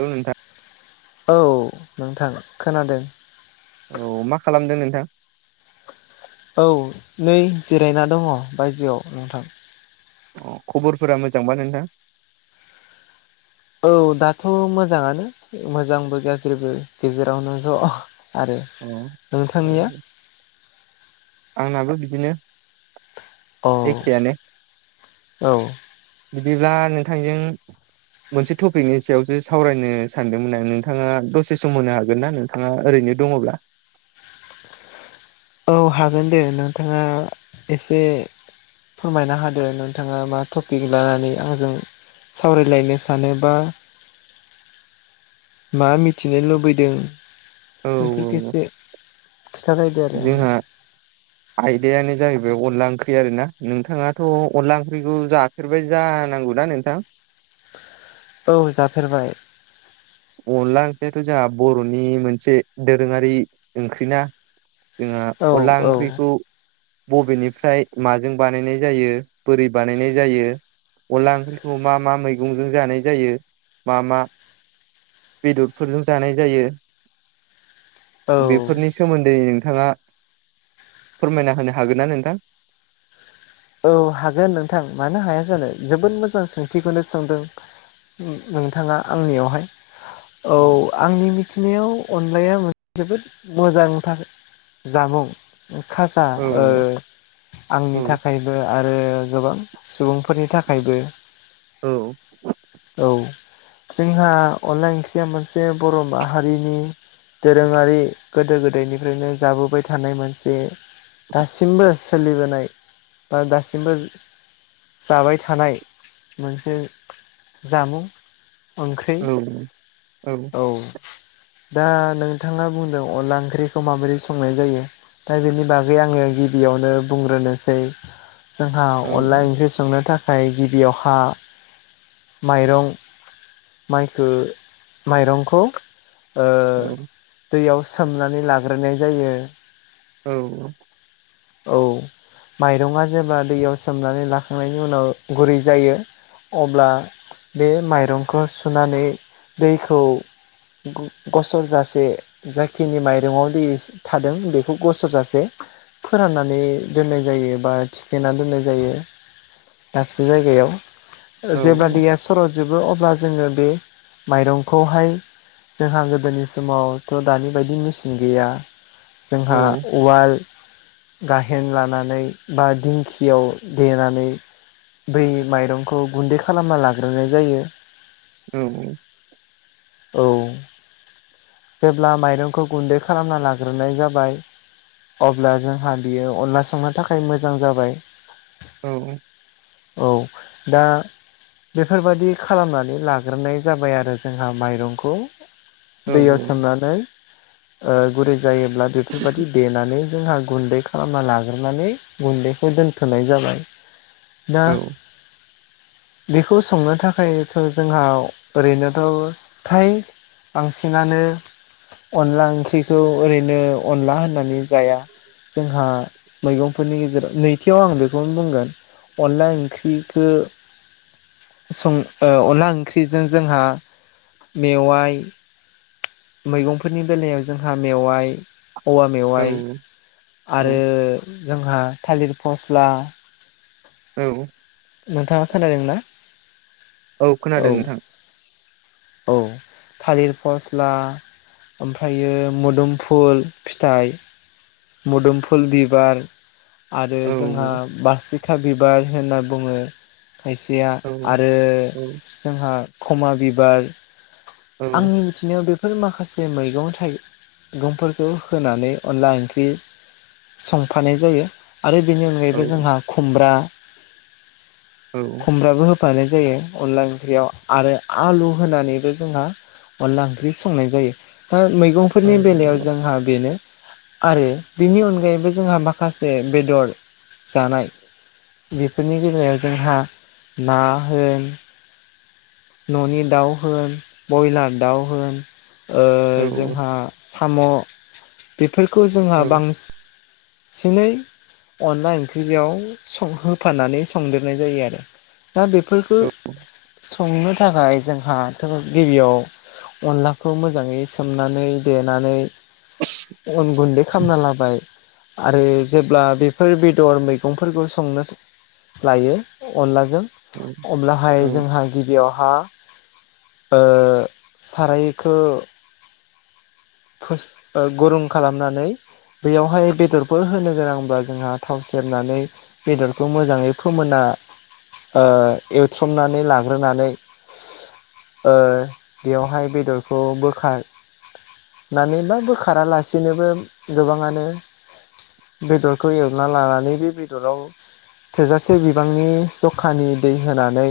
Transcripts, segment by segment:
औ नोंथां औ नोंथां खोनादों औ मा खालामदों नोंथां। औ नै जिरायना दङ बायजोआव नोंथां। अ खबरफोरा मोजांबा नोंथां। औ दाथ' मोजाङानो मोजांबो गाज्रिबो गेजेरावनो ज' आरो अ नोंथांनिया औ आंनाबो बिदिनो औ एखेयानो औ बिदिब्ला नोंथांजों मोनसे टपिकनि सायावसो सावरायनो सानदोंमोन आं नोंथाङा दसे सम होनो हागोनना नों बिथाङा ओरैनो दङब्ला औ हागोन दे नोंथाङा एसे फोरमायना होदो नोंथाङा मा टपिक लानानै आंजों सावरायलायनो सानोबा मा मिथिनो लुबैदों औ बेफोरफोरखौ एसे खिथालायदो आरो आंनो जोंहा आयदायानो जाहैबाय अनला ओंख्रि आरो ना नोंथाङाथ' अनला ओंख्रिखौ जा बेफोरबायदि जानांगौ ना नोंथां औ जाफेरबाय अनला ओंख्रियाथ' जोंहा बर'नि मोनसे दोरोङारि ओंख्रि ना जोंहा औ अनला औ ओंख्रिखौ बबेनिफ्राय माजों बानायनाय जायो बोरै बानायनाय जायो। अनला ओंख्रिखौ मा मा मैगंजों जानाय जायो मा मा बेदरफोरजों जानाय जायो औ बेफोरनि सो मोन्दै नोंथाङा फोरमायना होनो हागोन ना नोंथां। औ हागोन नोंथां मानो हाया जानो जोबोद मोजां सोंथिखौनो सोंदों। अम नोंथाङा आंनियावहाय औ आंनि मिथिनायाव अनलायासे जोबोद मोजां जामुं खाजा ओ औ औ आंनि थाखाय थाखायबो आरो गोबां सुबुंफोरनि थाखायबो औ औ जोंहा अनला ओंख्रिया मोनसे बर' माहारिनि दोरोङारि गोदो गोदायनिफ्रायनो जाबोबाय थानाय मोनसे दासिमबो सोलिबोनाय ओ दासिमबो जाबाय थानाय मोनसे जामुं ओंख्रि औ औ औ दा नोंथाङा बुंदों अनला ओंख्रिखौ माबोरै संनाय जायो? दा बेनि बागै आङो गिबियावनो बुंग्रोनोसै जोंहा औ अनला ओंख्रि संनो था खाय गिबियावहा माइरं माइखो माइरंखौ ओ औ दैयाव सोमनानै लाग्रोनाय जायो। औ औ औ माइरङा जेब्ला दैयाव सोमनानै लाखांनायनि उनाव गुरै जायो अब्ला बे माइरंखौ सुनानै दैखौ ग-गसरजासे जाखिनि माइरङाव दै थादों बेखौ गसरजासे फोराननानै दोननाय जायो बा थिखेना दोननाय जायो। दाबसे जायगायाव। जेब्ला दैया सर'जोबो अब्ला जोङो बे माइरंखौहाय जोंहा गोदोनि समावथ' दानि बायदि मेचिन गैया जोंहा उवाल गाहेन लानानै बा दिंखियाव देनानै। बै माइरंखौ गुन्दै खालामना लाग्रोनाय जायो। औ औ औ जेब्ला माइरंखौ गुन्दै खालामना लाग्रोनाय जाबाय अब्ला जोंहा बियो अनला संनो थाखाय मोजां जाबाय औ औ दा बेफोरबायदि खालामनानै लाग्रोनाय जाबाय आरो जोंहा माइरंखौ। दैयाव सोमनानै गुरै जायोब्ला बेफोरबायदि दे नानै जोंहा गुन्दै खालामना लाग्रोनानै गुन्दैखौ दोनथ'नाय जाबाय। दा बेखौ संनो थाखायथ' जोंहा ओरैनोथ' फ्राय बांसिनानो अनला ओंख्रिखौ ओरैनो अनला होननानै जाया। जोंहा मैगंफोरनि गेजेराव नैथियाव आं बेखौनो बुंगोन। अनला ओंख्रिखो सम ओ अनला ओंख्रिजों जोंहा मेवाइ मैगंफोरनि बेलायाव जोंहा मेवाइ औवा औ मेवाइ आरो औ जोंहा थालिर फस्ला औ नोंथाङा खोनादों ना? औ खोनादों नोंथां। औ थालिर फस्ला ओमफ्रायो मोदोमफुल फिथाइ मोदोमफुल बिबार आरो औ जोंहा बारसिखा बिबार होनना बुङो। खायसेया औ आरो औ जोंहा खमा बिबार। औ आंनि बिदिनो बेफोर माखासे मैगं थाइगंफोरखौ होनानै अनला ओंख्रि संफानाय जायो आरो बेनि अनगायैबो जोंहा खुमब्रा। खुमब्राबो हो होफानाय जायो अनला ओंख्रियाव आरो आलु होनानैबो जोंहा अनला ओंख्रि संनाय जायो। ओ मैगं फोरनि बेलायाव जोंहा बेनो आरो बेनि अनगायैबो जोंहा माखासे बेदर जानाय बेफोरनि बेलायाव जोंहा ना होन न'नि दाउ होन, बयलार दाउ होन ओ औ जोंहा साम' बेफोरखौ जोंहा औ औ बांस सिनै अनला ओंख्रियाव सं होफानानै संदेरनाय जायो आरो। दा बेफोरखौ संनो थाखाय जोंहा थों गिबियाव अनलाखौ मोजाङै सोमनानै देनानै अन गुन्दै खालामना लाबाय। आरो जेब्ला बेफोर बेदर मैगंफोरखौ संनो लायो अनलाजों औ औ अब्लाहाय जोंहा गिबियावहा ओ सारायखो फोस ओ गरम खालामनानै बेयावहाय बेदरफोर होनो गोनांब्ला जोंहा थाव सेरनानै बेदरखौ मोजाङै फोमोना ओ एवथ्रमनानै लाग्रोनानै ओ बेयावहाय बेदरखौ बोखा नानैबा बोखारालासिनोबो गोबाङानो बेदरखौ एवना लानानै बे बेदराव थोजासे बिबांनि जखानि दै होनानै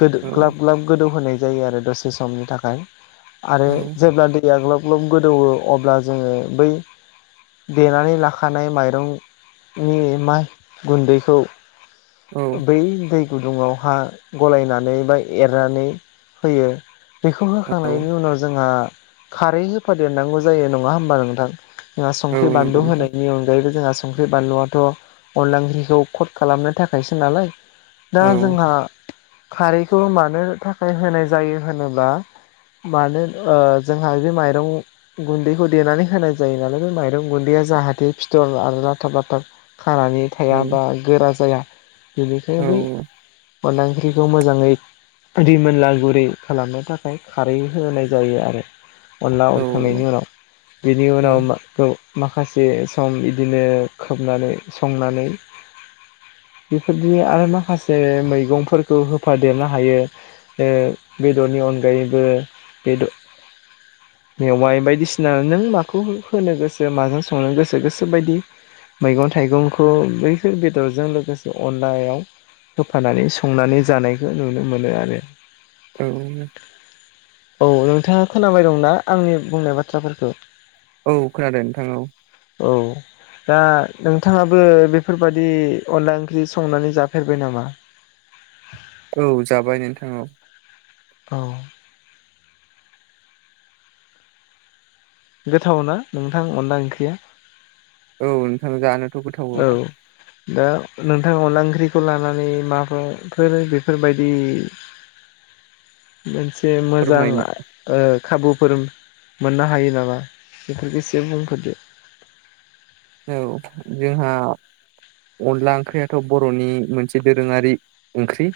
गोदो औ ग्लाब ग्लाब गोदौ होनाय जायो आरो दसे समनि थाखाय आरो औ जेब्ला दैया ग्लाब ग्लब गोदौवो अब्ला जोङो बै देनानै लाखानाय माइरंनि मा गुन्दैखौ औ बै दै गुदुङाव हा गलायनानै बा एरनानै होयो बेखौ होखांनायनि उनाव जोंहा खारै हो होदेरनांगौ जायो नङा होमबा नोंथां? जोंहा औ संख्रि, नंगौ बानलु नोंथां होनायनि अनगायैबो जोंहा संख्रि, बानलुआथ' अनला ओंख्रिखौ कट खालामनो थाखायसो नालाय। दा औ जोंहा खारैखौ मानो थाखाय होनाय जायो होनोब्ला मानो ओ जोंहा बे माइरं गुन्दैखौ देनानै होनाय जायो नालाय बे माइरं गुन्दैया जाहाथे फिथर आरो लाथाब लाथाब खानानै औ थाया बा गोरा जाया बेनिखाय बै अनला ओंख्रिखौ मोजाङै रिमोनला गुरै खालामनो थाखाय खारै होनाय जायो आरो अनला औ खांनायनि उनाव बेनि औ उनाव मा खौ माखासे सम इदिनो खोबनानै संनानै बेफोरदि आरो माखासे मैगंफोरखौ होफादेरनो हायो। ओ बेदरनि अनगायैबो बेद मेवाइ बायदिसिना नों माखौ होनो गोसो माजों संनो गोसो गोसोबायदि मैगं थाइगंखौ बैफोर बेदरजों लोगोसे अनलायाव होफानानै संनानै जानायखौ नुनो मोनो आरो। औ। औ नोंथाङा खोनाबाय दं ना आंनि बुंनाय बाथ्राफोरखौ? औ खोनादों नोंथां औ। औ। दा नोंथाङाबो बेफोरबादि अनला ओंख्रि संनानै जाफेरबाय नामा? औ जाबाय नोंथां औ। अह। गोथाव ना नोंथां अनला ओंख्रिया? औ नोंथां जानो। औ। दा नोंथां अनला ओंख्रिखौ लानानै माबाफोर बेफोरबायदि। [inaudible] मोनसे फोरमायनो मोजां। खाबुफोर मोननो हायो नामा बेफोरखौ एसे बुंफोरदो। औ जोंहा। अनला ओंख्रियाथ' बर'नि मोनसे दोरोङारि ओंख्रि।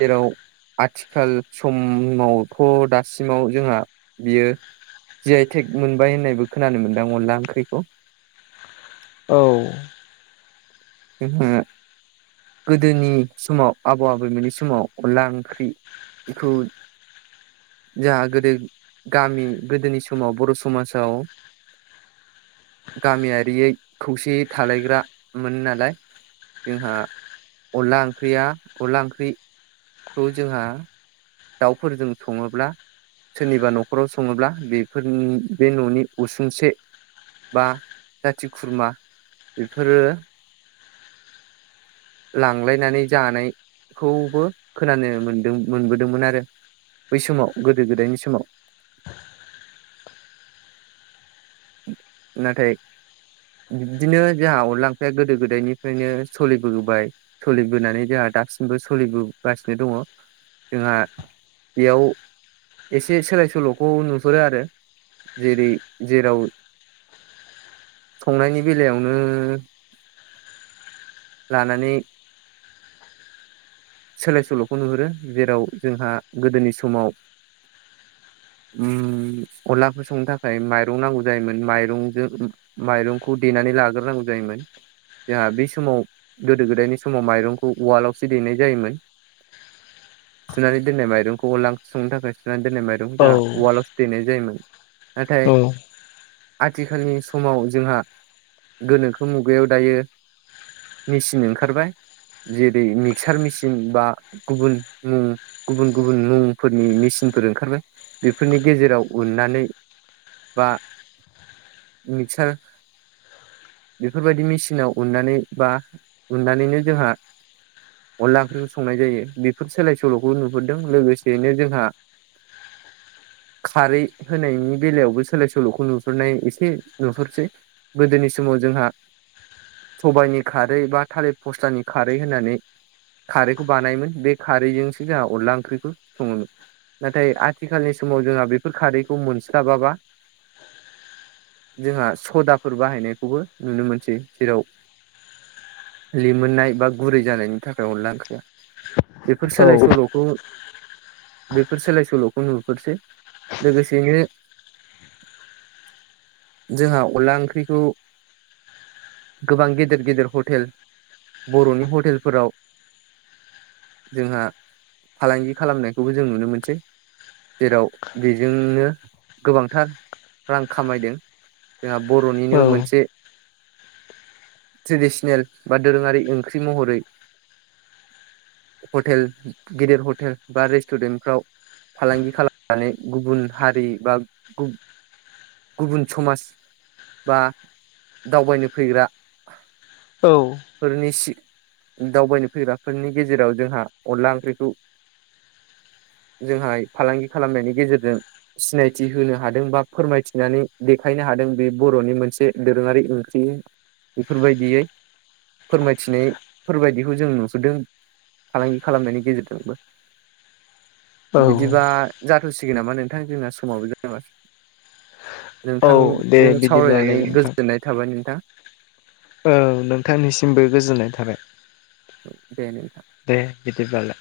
जेराव। आथिखाल समावथ' दासिमाव जोंहा बियो। जि आइ थेक मोनबाय होननायबो खोनानो मोनदां अनला ओंख्रिखौ। औ। [unintelligible] गोदोनि समाव आबौ आबैमोननि समाव अनला ओंख्रि। बेखौ। जाहा गोदो गामि गोदोनि समाव बर' समाजाव। गामियारियै खौसेयै थालायग्रा मोन नालाय। जोंहा अनला ओंख्रिया अनला ओंख्रि। खौ जोंहा। दाउफोरजों सङोब्ला सोरनिबा न'खराव संङोब्ला बेफोरनि बे न'नि उसुंसे। बा जाथि खुरमा बेफोरो। लांलायनानै जानायखौबो खोनानो मोनदों मोनबोदोंमोन आरो। बै समाव गोदो गोदायनि समाव। नाथाय। बिदिनो जोंहा अनला ओंख्रिया गोदो गोदायनिफ्रायनो सोलिबोबाय। सोलिबोनानै जोंहा दासिमबो सोलिबोगासिनो दङ जोंहा। बेयाव। एसे सोलाय सोल'खौ नुहरो आरो जेरै जेराव। संनायनि बेलायावनो लानानै। सोलाय सोल'खौ नुहुरो जेराव जोंहा गोदोनि समाव। उ अनलाफोर संनो थाखाय माइरं नांगौ जायोमोन माइरंजों। माइरंखौ देनानै लाग्रोनांगौ जायोमोन। जोंहा बे समाव गोदो गोदायनि समाव माइरंखौ उवालावसो देनाय। जायोमोन सुनानै दोननाय माइरंखौ अनला ओंख्रि संनो थाखाय। सुनानै दोननाय औ माइरंखौ उवालावसो देनाय जायोमोन नाथाय। औ आथिखालनि समाव जोंहा गोनोखो मुगायाव दायो। मेसिन ओंखारबाय जेरै। मिक्सार मेसिन बा गुबुन मुं गुबुन गुबुन मुंफोरनि मेसिनफोर ओंखारबाय। बेफोरनि गेजेराव उननानै बा। मिक्सार बेफोरबायदि मेसिनाव उननानै बा उननानैनो जोंहा अनला ओंख्रिखौ संनाय जायो बेफोर सोलाय सोल'खौ नुहुरदों लोगोसेयैनो जोंहा। खारै होनायनि बेलायावबो सोलाय सोल'खौ नुहुरनाय एसे नुहुरसै गोदोनि समाव जोंहा। सबाइनि खारै बा थालिर फस्लानि खारै होननानै। खारैखौ बानायोमोन बे खारैजोंसो जोंहा अनला ओंख्रिखौ सङोमोन। नाथाय आथिखालनि समाव जोंहा बेफोर खारैखौ मोनस्लाबाबा। जोंहा सदाफोर बाहायनायखौबो नुनो मोनसै जेराव लिमोननाय बा गुरै जानायनि थाखाय अनला ओंखाया बेफोर सोलाय सोल'खौ। बेफोर सोलाय सोल'खौ नुफोरसै लोगोसेनो जोंहा अनला ओंख्रिखौ गोबां गेदेर गेदेर हटेल बर'नि हटेलफोराव जोंहा फालांगि खालामनायखौबो जों नुनो मोनसै। जेराव बेजोंनो गोबांथार रां खामायदों। जोंहा औ बर'निनो मोनसे ट्रेडिसनेल बा दोरोङारि ओंख्रि महरै हटेल गेदिर हटेल बा रेस्टुरेन्टफ्राव फालांगि खालामनानै गुबुन हारि बा गुबुन समाज बा दावबायनो फैग्रा औ फोरनि सि दावबायनो फैग्राफोरनि गेजेराव जोंहा अनला ओंख्रिखौ जोंहाय फालांगि खालामनायनि गेजेरजों सिनायथि होनो हादों बा फोरमायथिनानै देखायनो हादों बे बर'नि मोनसे दोरोङारि ओंख्रि बेफोरबायदियै फोरमायथिनाय फोरबायदिखौ जों नुसोदों फालांगि खालामनायनि गेजेरजोंबो औ बिदिबा जाथ'सिगोन नामा नोंथां जोंना समावबो जेनबा औ दे नोंथांजों बिदिब्लालाय सावरायनानै नोंथां गोजोननाय थाबाय नोंथां औ नोंथांनिसिमबो गोजोननाय थाबाय औ दे दे बिदिब्लालाय